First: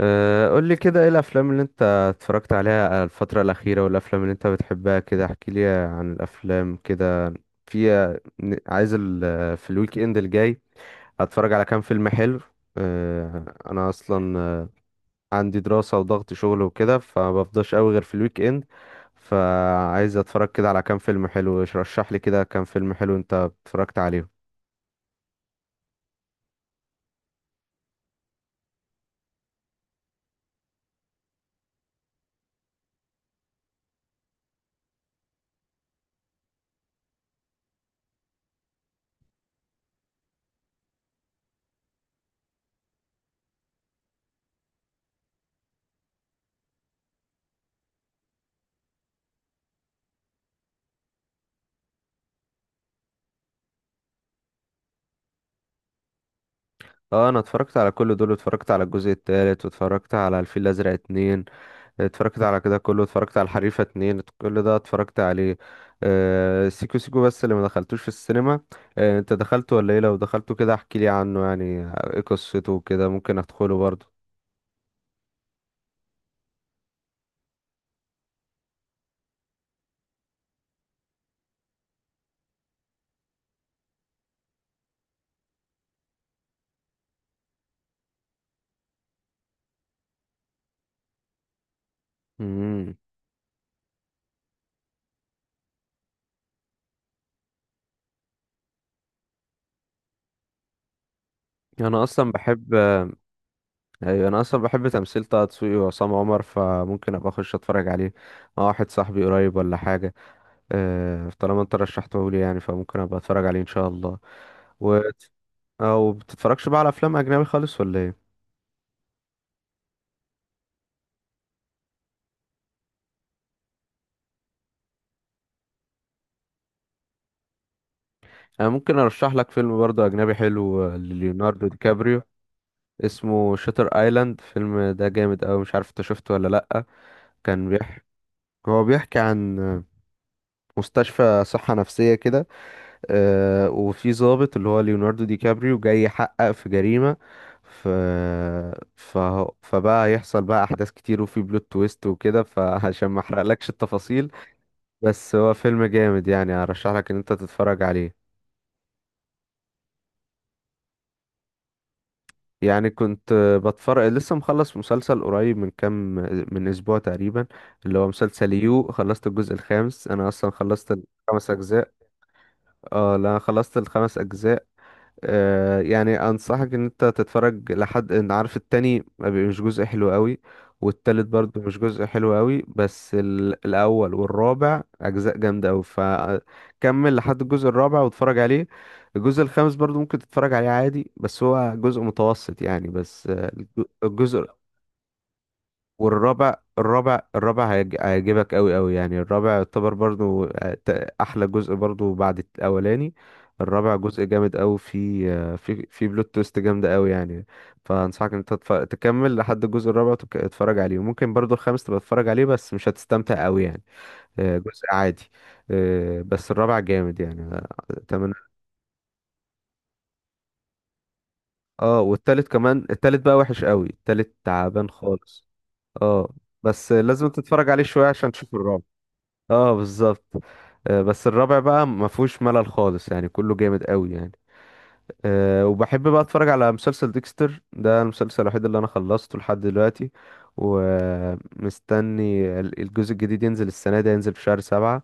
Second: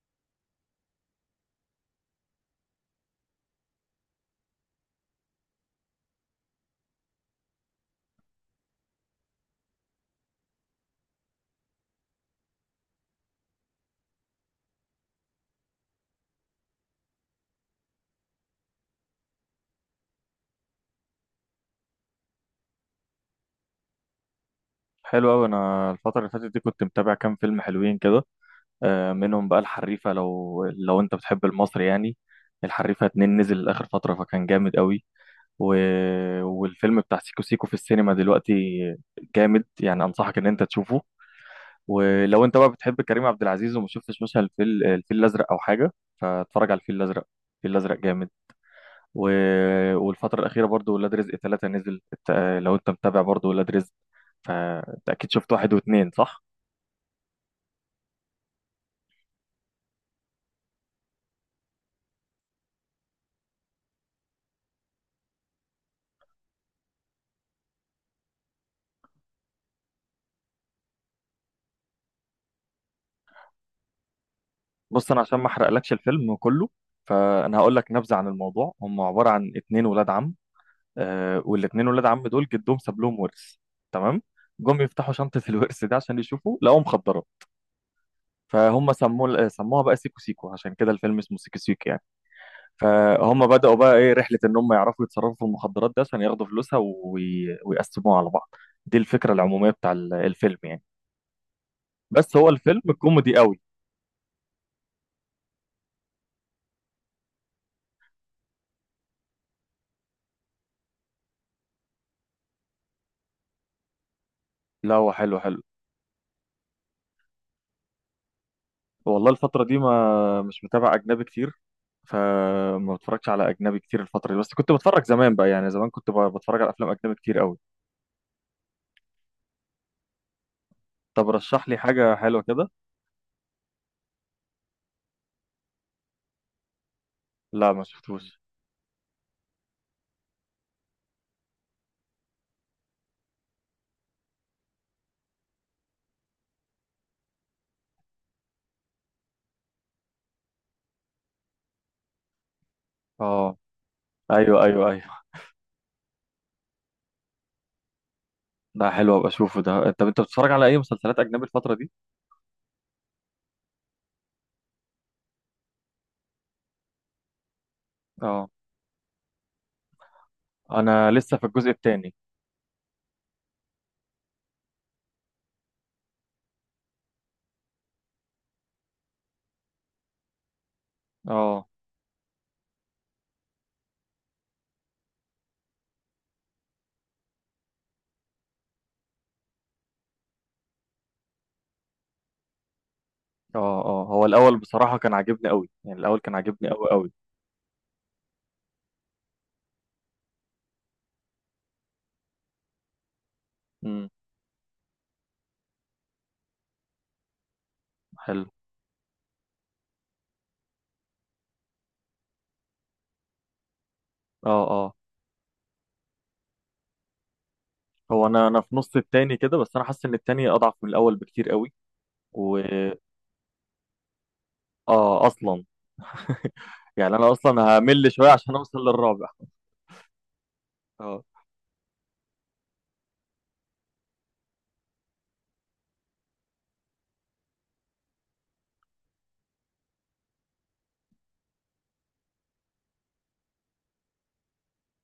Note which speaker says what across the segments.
Speaker 1: قول لي كده ايه الافلام اللي انت اتفرجت عليها الفترة الأخيرة والافلام اللي انت بتحبها كده احكي لي عن الافلام كده. في عايز في الويك اند الجاي هتفرج على كام فيلم حلو. أه، انا اصلا عندي دراسة وضغط شغل وكده فمبفضاش قوي غير في الويك اند، فعايز اتفرج كده على كام فيلم حلو. رشح لي كده كام فيلم حلو انت اتفرجت عليهم.
Speaker 2: حلو أوي. أنا الفترة اللي فاتت دي كنت متابع كام فيلم حلوين كده. منهم بقى الحريفة، لو أنت بتحب المصري يعني. الحريفة اتنين نزل آخر فترة فكان جامد أوي. و... والفيلم بتاع سيكو سيكو في السينما دلوقتي جامد يعني. أنصحك إن أنت تشوفه. ولو أنت بقى بتحب كريم عبد العزيز وما شفتش مثلا الفيل الأزرق أو حاجة، فاتفرج على الفيل الأزرق. الفيل الأزرق جامد. و... والفترة الأخيرة برضو ولاد رزق ثلاثة نزل لو أنت متابع برضو ولاد رزق فأنت أكيد شفت واحد واتنين، صح؟
Speaker 1: اه انا اتفرجت على كل دول، اتفرجت على الجزء التالت واتفرجت على الفيل الازرق اتنين، اتفرجت على كده كله، اتفرجت على الحريفة اتنين، كل ده اتفرجت عليه. آه سيكو سيكو بس اللي ما دخلتوش في السينما. آه انت دخلته ولا ايه؟ لو دخلته كده احكي لي عنه يعني ايه قصته وكده، ممكن ادخله برضه.
Speaker 2: بص، انا عشان ما احرقلكش الفيلم كله فانا هقول لك نبذه عن الموضوع. هم عباره عن اتنين ولاد عم. آه، والاتنين ولاد عم دول جدهم ساب لهم ورث، تمام. جم يفتحوا شنطه الورث ده عشان يشوفوا، لقوا مخدرات. فهم سموها بقى سيكو سيكو، عشان كده الفيلم اسمه سيكو سيكو يعني.
Speaker 1: امم،
Speaker 2: فهم بداوا بقى ايه رحله ان هم يعرفوا يتصرفوا في المخدرات ده عشان ياخدوا فلوسها ويقسموها على بعض. دي الفكره العموميه بتاع الفيلم يعني.
Speaker 1: انا اصلا
Speaker 2: بس هو
Speaker 1: بحب.
Speaker 2: الفيلم كوميدي قوي.
Speaker 1: ايوه انا اصلا بحب تمثيل طه دسوقي وعصام عمر، فممكن ابقى اخش اتفرج عليه مع واحد صاحبي قريب ولا حاجة. طالما انت رشحته لي يعني فممكن ابقى اتفرج عليه ان شاء الله.
Speaker 2: لا،
Speaker 1: و... مم.
Speaker 2: هو حلو حلو.
Speaker 1: او بتتفرجش بقى على افلام اجنبي خالص ولا ايه؟
Speaker 2: والله الفترة دي ما مش متابع أجنبي كتير. فما بتفرجش على اجنبي كتير الفتره دي. بس كنت بتفرج زمان بقى، يعني زمان كنت بتفرج على افلام اجنبي كتير قوي.
Speaker 1: انا ممكن ارشح لك فيلم برضه اجنبي حلو،
Speaker 2: طب
Speaker 1: لليوناردو
Speaker 2: رشح
Speaker 1: دي
Speaker 2: لي حاجه
Speaker 1: كابريو.
Speaker 2: حلوه كده.
Speaker 1: اسمه شاتر ايلاند، الفيلم ده جامد اوي، مش عارف انت شفته ولا لا. كان
Speaker 2: لا، ما
Speaker 1: بيحكي
Speaker 2: شفتوش.
Speaker 1: هو بيحكي عن مستشفى صحة نفسية كده. وفي ضابط اللي هو ليوناردو دي كابريو جاي يحقق في جريمة. ف... ف... فبقى هيحصل بقى أحداث كتير وفي بلوت تويست وكده، فعشان ما
Speaker 2: اه،
Speaker 1: أحرقلكش التفاصيل.
Speaker 2: ايوه ايوه ايوه.
Speaker 1: بس هو فيلم جامد يعني، أرشح لك إن أنت تتفرج عليه.
Speaker 2: ده حلو، ابقى اشوفه ده. طب انت بتتفرج على اي مسلسلات اجنبي الفتره دي؟
Speaker 1: يعني كنت بتفرج، لسه مخلص مسلسل قريب من كام، من أسبوع تقريبا، اللي هو
Speaker 2: اه.
Speaker 1: مسلسل يو. خلصت الجزء الخامس، أنا أصلا خلصت
Speaker 2: انا لسه في
Speaker 1: الخمس
Speaker 2: الجزء
Speaker 1: أجزاء.
Speaker 2: الثاني.
Speaker 1: اه لا خلصت الخمس أجزاء. يعني انصحك ان انت تتفرج لحد ان عارف، التاني ما بي- مش جزء حلو قوي، والتالت برضه
Speaker 2: اه
Speaker 1: مش جزء حلو قوي، بس الاول والرابع اجزاء جامده قوي، فكمل لحد الجزء الرابع واتفرج عليه. الجزء الخامس برضه ممكن تتفرج عليه عادي بس هو جزء متوسط يعني، بس
Speaker 2: اه اه. هو
Speaker 1: الجزء
Speaker 2: الاول بصراحه كان عاجبني قوي، يعني الاول كان
Speaker 1: والرابع.
Speaker 2: عاجبني قوي قوي.
Speaker 1: الرابع هيعجبك قوي قوي، يعني الرابع يعتبر برضو احلى جزء برضو بعد الاولاني. الرابع
Speaker 2: امم
Speaker 1: جزء جامد قوي، في في بلوت تويست جامده قوي يعني. فانصحك ان
Speaker 2: حلو.
Speaker 1: انت تكمل لحد الجزء الرابع تتفرج عليه، وممكن برضو الخامس تبقى تتفرج عليه بس مش هتستمتع قوي يعني،
Speaker 2: اه
Speaker 1: جزء
Speaker 2: اه.
Speaker 1: عادي. بس الرابع جامد يعني،
Speaker 2: هو
Speaker 1: اتمنى.
Speaker 2: انا في نص التاني كده، بس انا حاسس ان التاني اضعف من الاول بكتير قوي.
Speaker 1: اه والتالت
Speaker 2: و
Speaker 1: كمان، التالت بقى وحش قوي، التالت تعبان
Speaker 2: اه
Speaker 1: خالص.
Speaker 2: اصلا.
Speaker 1: اه بس
Speaker 2: يعني
Speaker 1: لازم
Speaker 2: انا
Speaker 1: تتفرج
Speaker 2: اصلا
Speaker 1: عليه شويه
Speaker 2: همل شويه
Speaker 1: عشان تشوف
Speaker 2: عشان اوصل
Speaker 1: الرابع.
Speaker 2: للرابع.
Speaker 1: اه بالظبط،
Speaker 2: اه،
Speaker 1: بس الرابع بقى ما فيهوش ملل خالص يعني، كله جامد قوي يعني. أه وبحب بقى اتفرج على مسلسل ديكستر، ده المسلسل الوحيد اللي انا خلصته لحد دلوقتي، ومستني الجزء الجديد ينزل السنة دي، ينزل في شهر سبعة.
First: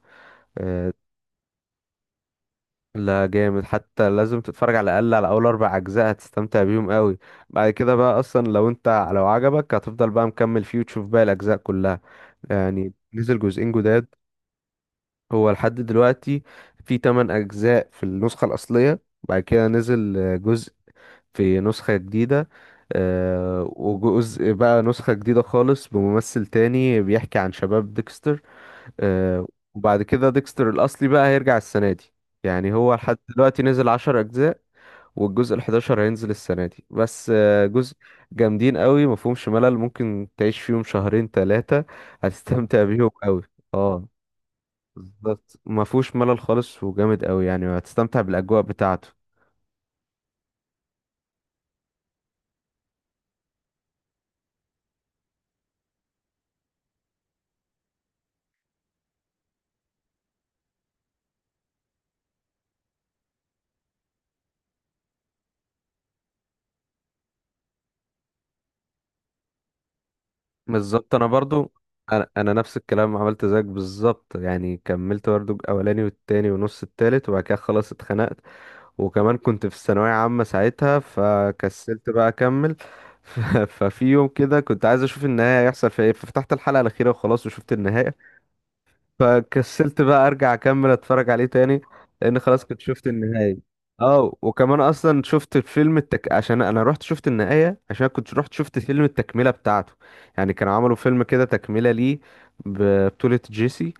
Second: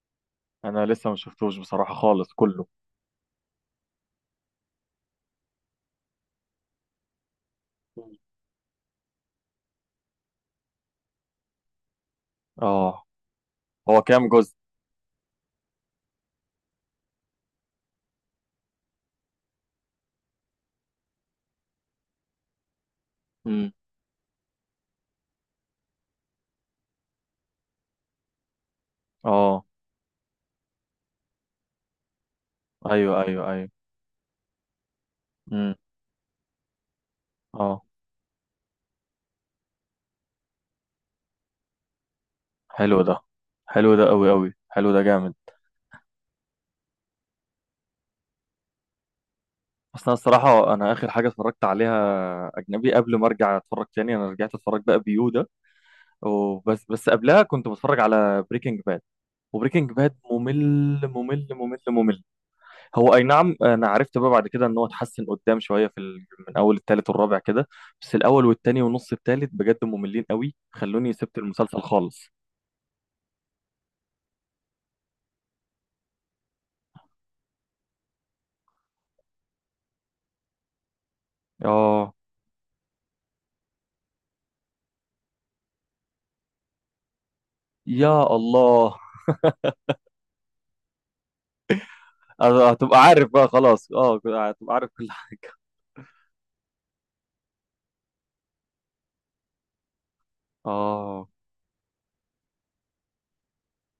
Speaker 2: انا
Speaker 1: أه
Speaker 2: لسه ما شفتوش بصراحه خالص كله.
Speaker 1: لا جامد، حتى لازم تتفرج على الأقل على أول أربع أجزاء هتستمتع بيهم قوي. بعد كده بقى أصلا لو عجبك هتفضل بقى مكمل فيه وتشوف باقي الأجزاء كلها. يعني
Speaker 2: اه.
Speaker 1: نزل جزئين
Speaker 2: هو
Speaker 1: جداد.
Speaker 2: كام جزء؟
Speaker 1: هو لحد دلوقتي في 8 أجزاء في النسخة الأصلية، بعد كده نزل جزء في نسخة جديدة،
Speaker 2: امم
Speaker 1: وجزء بقى نسخة جديدة خالص بممثل تاني بيحكي عن شباب ديكستر. آه،
Speaker 2: اه
Speaker 1: وبعد كده ديكستر الأصلي بقى هيرجع السنة دي، يعني هو لحد
Speaker 2: ايوه ايوه
Speaker 1: دلوقتي
Speaker 2: ايوه.
Speaker 1: نزل 10 أجزاء، والجزء
Speaker 2: امم
Speaker 1: الحداشر هينزل السنة دي، بس
Speaker 2: اه.
Speaker 1: جزء جامدين قوي مفهومش ملل، ممكن تعيش فيهم شهرين تلاتة هتستمتع
Speaker 2: حلو
Speaker 1: بيهم
Speaker 2: ده،
Speaker 1: قوي.
Speaker 2: حلو ده
Speaker 1: اه
Speaker 2: قوي قوي. حلو ده جامد.
Speaker 1: بالظبط ما فيهوش ملل خالص وجامد قوي، يعني هتستمتع بالاجواء بتاعته.
Speaker 2: اصل انا الصراحه انا اخر حاجه اتفرجت عليها اجنبي قبل ما ارجع اتفرج تاني، انا رجعت اتفرج بقى بيو ده. وبس، بس قبلها كنت بتفرج على بريكنج باد. وبريكنج باد ممل ممل ممل ممل. هو اي نعم، انا عرفت بقى بعد كده ان هو اتحسن قدام شويه من اول التالت والرابع كده. بس الاول والتاني ونص التالت بجد مملين قوي، خلوني
Speaker 1: بالظبط انا
Speaker 2: سبت
Speaker 1: برضو
Speaker 2: المسلسل
Speaker 1: انا
Speaker 2: خالص.
Speaker 1: انا نفس الكلام، عملت زيك بالظبط يعني، كملت برضو الاولاني والتاني ونص التالت وبعد كده خلاص اتخنقت، وكمان كنت في الثانويه عامه ساعتها فكسلت
Speaker 2: اه،
Speaker 1: بقى اكمل. ف- ففي يوم كده كنت عايز اشوف النهايه هيحصل فيها ايه، ففتحت الحلقه الاخيره وخلاص وشفت النهايه.
Speaker 2: يا الله.
Speaker 1: فكسلت بقى ارجع اكمل اتفرج عليه تاني، لان خلاص
Speaker 2: أنا
Speaker 1: كنت
Speaker 2: هتبقى
Speaker 1: شفت
Speaker 2: عارف بقى
Speaker 1: النهاية.
Speaker 2: خلاص. اه،
Speaker 1: اه
Speaker 2: هتبقى
Speaker 1: وكمان
Speaker 2: عارف كل
Speaker 1: اصلا
Speaker 2: حاجه.
Speaker 1: شفت فيلم التك، عشان انا رحت شفت النهاية عشان كنت رحت شفت فيلم التكملة بتاعته، يعني كانوا عملوا فيلم
Speaker 2: اه.
Speaker 1: كده تكملة ليه ببطولة جيسي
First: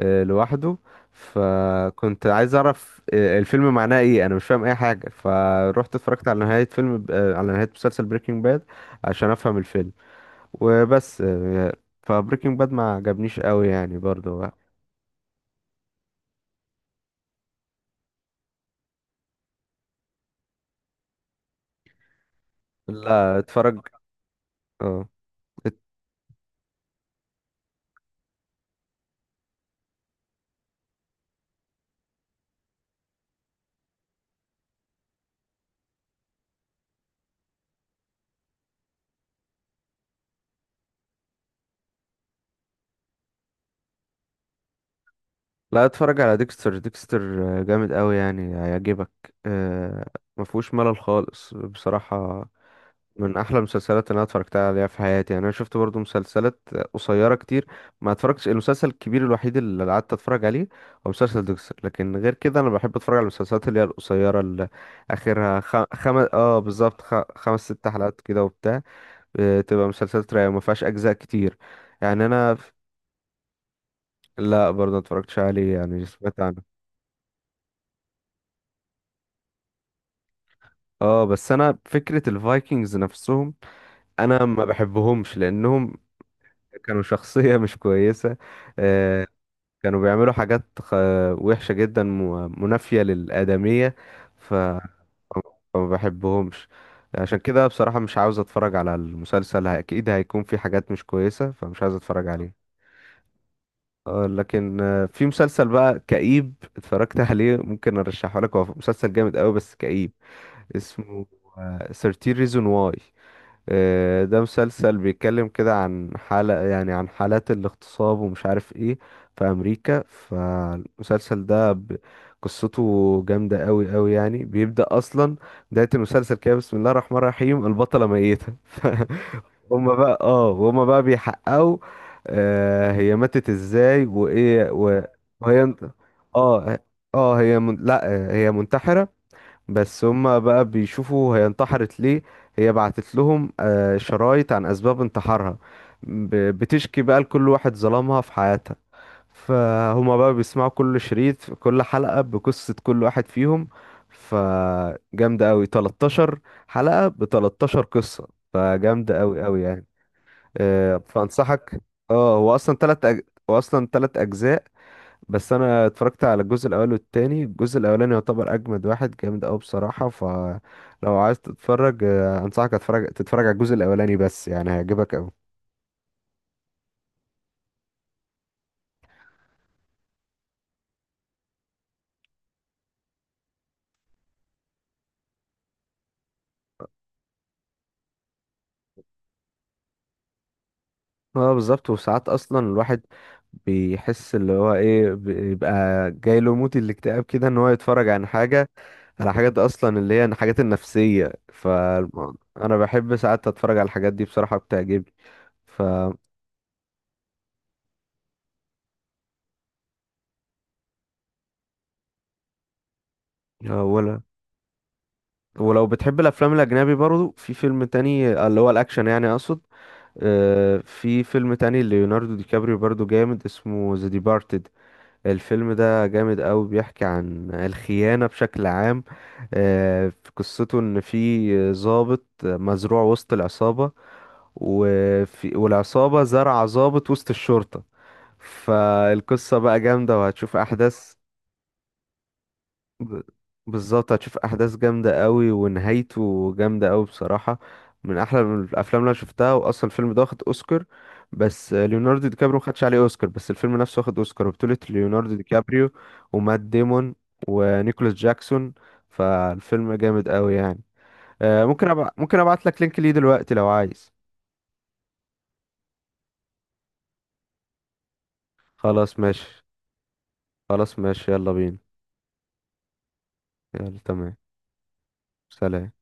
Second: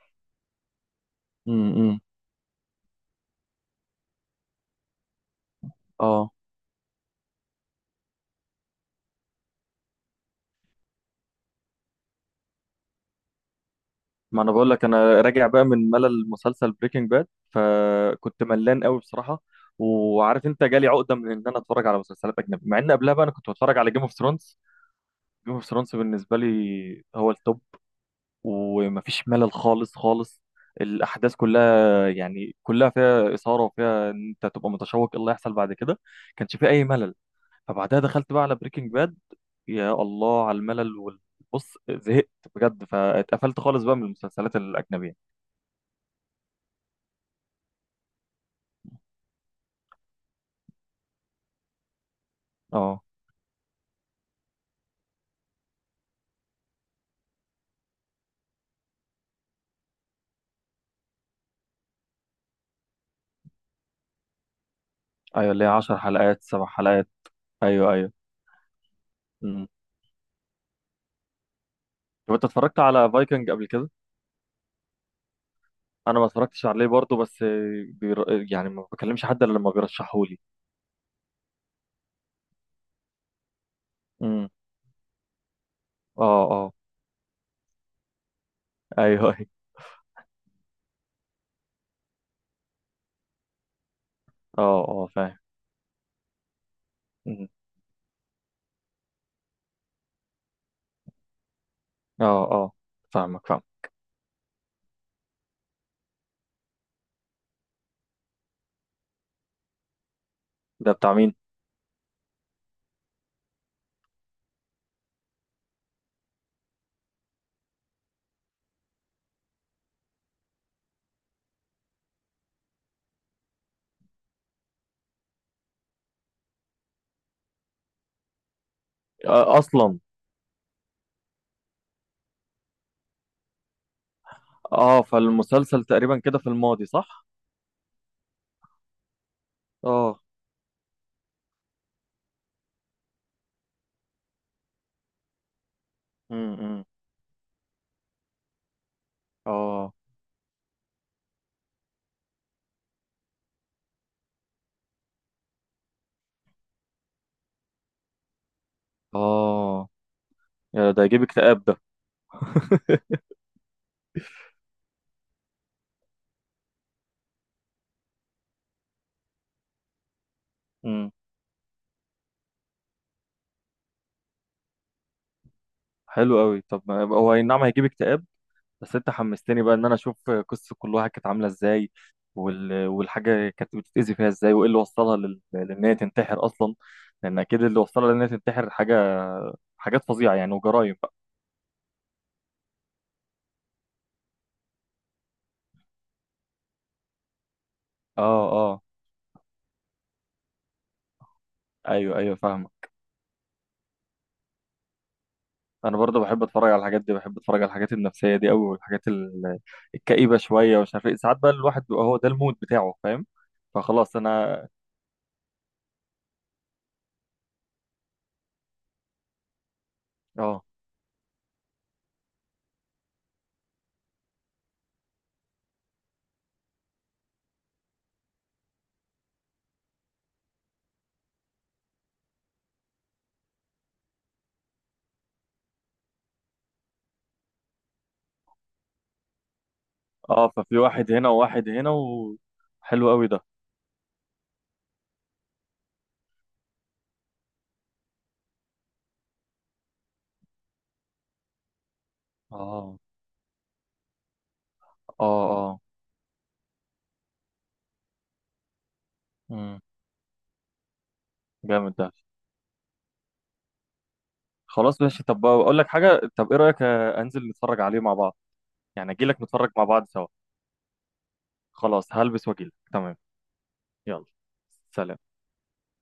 Speaker 1: لوحده.
Speaker 2: امم
Speaker 1: فكنت عايز اعرف الفيلم معناه ايه، انا مش فاهم اي حاجة، فروحت اتفرجت
Speaker 2: اه.
Speaker 1: على نهاية فيلم على نهاية مسلسل بريكنج باد عشان افهم الفيلم، وبس فبريكنج باد ما عجبنيش قوي يعني
Speaker 2: ما
Speaker 1: برضو.
Speaker 2: انا بقول لك انا راجع بقى من ملل مسلسل بريكنج باد، فكنت ملان قوي بصراحه. وعارف انت جالي عقده من ان انا اتفرج على مسلسلات اجنبي، مع ان قبلها بقى انا
Speaker 1: لا
Speaker 2: كنت بتفرج
Speaker 1: اتفرج.
Speaker 2: على جيم اوف ثرونز.
Speaker 1: اه
Speaker 2: جيم اوف
Speaker 1: ات-
Speaker 2: ثرونز بالنسبه لي هو التوب. ومفيش ملل خالص خالص. الاحداث كلها يعني كلها فيها اثاره، وفيها ان انت تبقى متشوق ايه اللي هيحصل بعد كده. كانش فيه اي ملل. فبعدها دخلت بقى على بريكنج باد. يا الله على الملل بص، زهقت بجد. فاتقفلت خالص بقى من المسلسلات الاجنبيه.
Speaker 1: لا اتفرج على ديكستر. جامد قوي يعني هيعجبك، آه، ما فيهوش ملل خالص بصراحة.
Speaker 2: اه،
Speaker 1: من احلى المسلسلات اللي انا اتفرجت عليها في حياتي، يعني انا شفت برضو مسلسلات قصيرة كتير ما اتفرجتش، المسلسل الكبير الوحيد اللي قعدت اتفرج عليه هو مسلسل ديكستر. لكن غير كده انا بحب اتفرج على المسلسلات اللي هي القصيرة، اللي
Speaker 2: ايوه،
Speaker 1: اخرها
Speaker 2: اللي هي 10 حلقات
Speaker 1: اه
Speaker 2: سبع
Speaker 1: بالظبط
Speaker 2: حلقات.
Speaker 1: خمس ست
Speaker 2: ايوه ايوه.
Speaker 1: حلقات كده وبتاع.
Speaker 2: امم
Speaker 1: تبقى مسلسلات رايقة ما فيهاش اجزاء كتير يعني.
Speaker 2: طب انت
Speaker 1: انا،
Speaker 2: اتفرجت على فايكنج قبل كده؟
Speaker 1: لا برضه متفرجتش عليه يعني
Speaker 2: انا ما
Speaker 1: سمعت
Speaker 2: اتفرجتش
Speaker 1: عنه.
Speaker 2: عليه برضه. بس يعني ما بكلمش حد الا لما بيرشحهولي.
Speaker 1: اه بس انا فكرة الفايكنجز نفسهم انا
Speaker 2: امم
Speaker 1: ما بحبهمش، لانهم
Speaker 2: اه اه.
Speaker 1: كانوا شخصية مش كويسة، آه
Speaker 2: ايوه ايوه.
Speaker 1: كانوا بيعملوا وحشة جدا، منافية للآدمية. ف
Speaker 2: اه اه، فاهم.
Speaker 1: فما بحبهمش، عشان
Speaker 2: مم.
Speaker 1: كده بصراحة مش عاوز اتفرج على المسلسل، اكيد هيكون في حاجات مش كويسة فمش عاوز اتفرج
Speaker 2: اه
Speaker 1: عليه.
Speaker 2: اه. فاهمك، فاهم.
Speaker 1: لكن في مسلسل بقى كئيب اتفرجت عليه، ممكن ارشحه لك، هو مسلسل جامد قوي بس كئيب،
Speaker 2: ده بتاع
Speaker 1: اسمه
Speaker 2: مين؟
Speaker 1: 13 ريزون واي. ده مسلسل بيتكلم كده عن حالة، يعني عن حالات الاغتصاب ومش عارف ايه في امريكا، فالمسلسل ده قصته جامدة قوي قوي يعني. بيبدأ اصلا بداية المسلسل كده بسم الله الرحمن الرحيم، البطلة ميتة
Speaker 2: آه،
Speaker 1: هما
Speaker 2: اصلا.
Speaker 1: بقى اه هما بقى بيحققوا آه هي ماتت ازاي وايه و-
Speaker 2: اه،
Speaker 1: وهي
Speaker 2: فالمسلسل تقريبا كده في
Speaker 1: اه
Speaker 2: الماضي، صح؟
Speaker 1: اه هي من... لا هي منتحرة، بس
Speaker 2: اه.
Speaker 1: هما بقى بيشوفوا هي انتحرت ليه. هي بعتت لهم شرايط عن اسباب انتحارها،
Speaker 2: امم
Speaker 1: بتشكي بقى لكل واحد ظلمها في حياتها،
Speaker 2: اه
Speaker 1: فهما بقى بيسمعوا كل شريط في كل حلقة بقصة كل واحد فيهم. فجامدة قوي، 13 حلقة ب 13 قصة، فجامدة قوي قوي يعني.
Speaker 2: اه. يا ده يجيب اكتئاب
Speaker 1: فانصحك.
Speaker 2: ده.
Speaker 1: اه هو اصلا هو اصلا تلات اجزاء، بس انا اتفرجت على الجزء الاول والتاني، الجزء الاولاني يعتبر اجمد واحد، جامد قوي بصراحه،
Speaker 2: امم
Speaker 1: فلو عايز تتفرج انصحك تتفرج على الجزء الاولاني بس، يعني هيعجبك قوي.
Speaker 2: حلو قوي. طب هو اي نعم، هيجيب اكتئاب. بس انت حمستني بقى ان انا اشوف قصة كل واحد كانت عاملة ازاي والحاجة كانت بتتأذي فيها ازاي، وايه اللي وصلها لان هي تنتحر اصلا. لان اكيد اللي وصلها لان هي تنتحر حاجة، حاجات فظيعة يعني وجرايم بقى.
Speaker 1: اه بالظبط، وساعات اصلا الواحد بيحس، اللي هو ايه بيبقى جاي له موت الاكتئاب كده، ان هو يتفرج
Speaker 2: اه
Speaker 1: عن حاجه،
Speaker 2: اه.
Speaker 1: على حاجات اصلا اللي هي الحاجات النفسيه،
Speaker 2: ايوه ايوه فاهم.
Speaker 1: فانا بحب ساعات اتفرج على الحاجات دي بصراحه، بتعجبني. ف،
Speaker 2: انا برضه بحب اتفرج على الحاجات دي. بحب اتفرج على الحاجات النفسيه دي قوي، والحاجات الكئيبه شويه ومش عارف ايه. ساعات بقى الواحد بيبقى هو ده المود بتاعه، فاهم. فخلاص انا.
Speaker 1: ولو بتحب الافلام الاجنبي برضو في فيلم تاني اللي هو الاكشن يعني اقصد،
Speaker 2: اه
Speaker 1: في فيلم تاني ليوناردو دي كابريو برضو جامد، اسمه ذا ديبارتد. الفيلم ده جامد قوي، بيحكي عن الخيانة بشكل عام. في قصته ان في ضابط مزروع وسط العصابة، والعصابة زرع ضابط وسط الشرطة، فالقصة بقى جامدة
Speaker 2: اه.
Speaker 1: وهتشوف
Speaker 2: ففي
Speaker 1: أحداث.
Speaker 2: واحد هنا وواحد هنا. وحلو
Speaker 1: ب-
Speaker 2: قوي ده.
Speaker 1: بالظبط هتشوف احداث جامده قوي ونهايته جامده قوي بصراحه، من احلى من الافلام اللي انا شفتها. واصلا الفيلم ده واخد اوسكار، بس ليوناردو دي كابريو خدش عليه
Speaker 2: اه
Speaker 1: اوسكار، بس الفيلم نفسه واخد اوسكار، وبطوله
Speaker 2: اه
Speaker 1: ليوناردو دي
Speaker 2: اه.
Speaker 1: كابريو ومات ديمون ونيكولاس جاكسون.
Speaker 2: امم
Speaker 1: فالفيلم جامد قوي يعني.
Speaker 2: جامد ده.
Speaker 1: ممكن ابعت لك لينك ليه دلوقتي لو عايز.
Speaker 2: خلاص ماشي. طب اقول لك حاجه، طب ايه رايك؟ انزل نتفرج عليه مع بعض. يعني
Speaker 1: خلاص
Speaker 2: اجي لك
Speaker 1: ماشي،
Speaker 2: نتفرج مع بعض سوا.
Speaker 1: خلاص ماشي، يلا بينا.
Speaker 2: خلاص هلبس واجي لك، تمام.
Speaker 1: يلا
Speaker 2: يلا،
Speaker 1: تمام.
Speaker 2: سلام.
Speaker 1: سلام.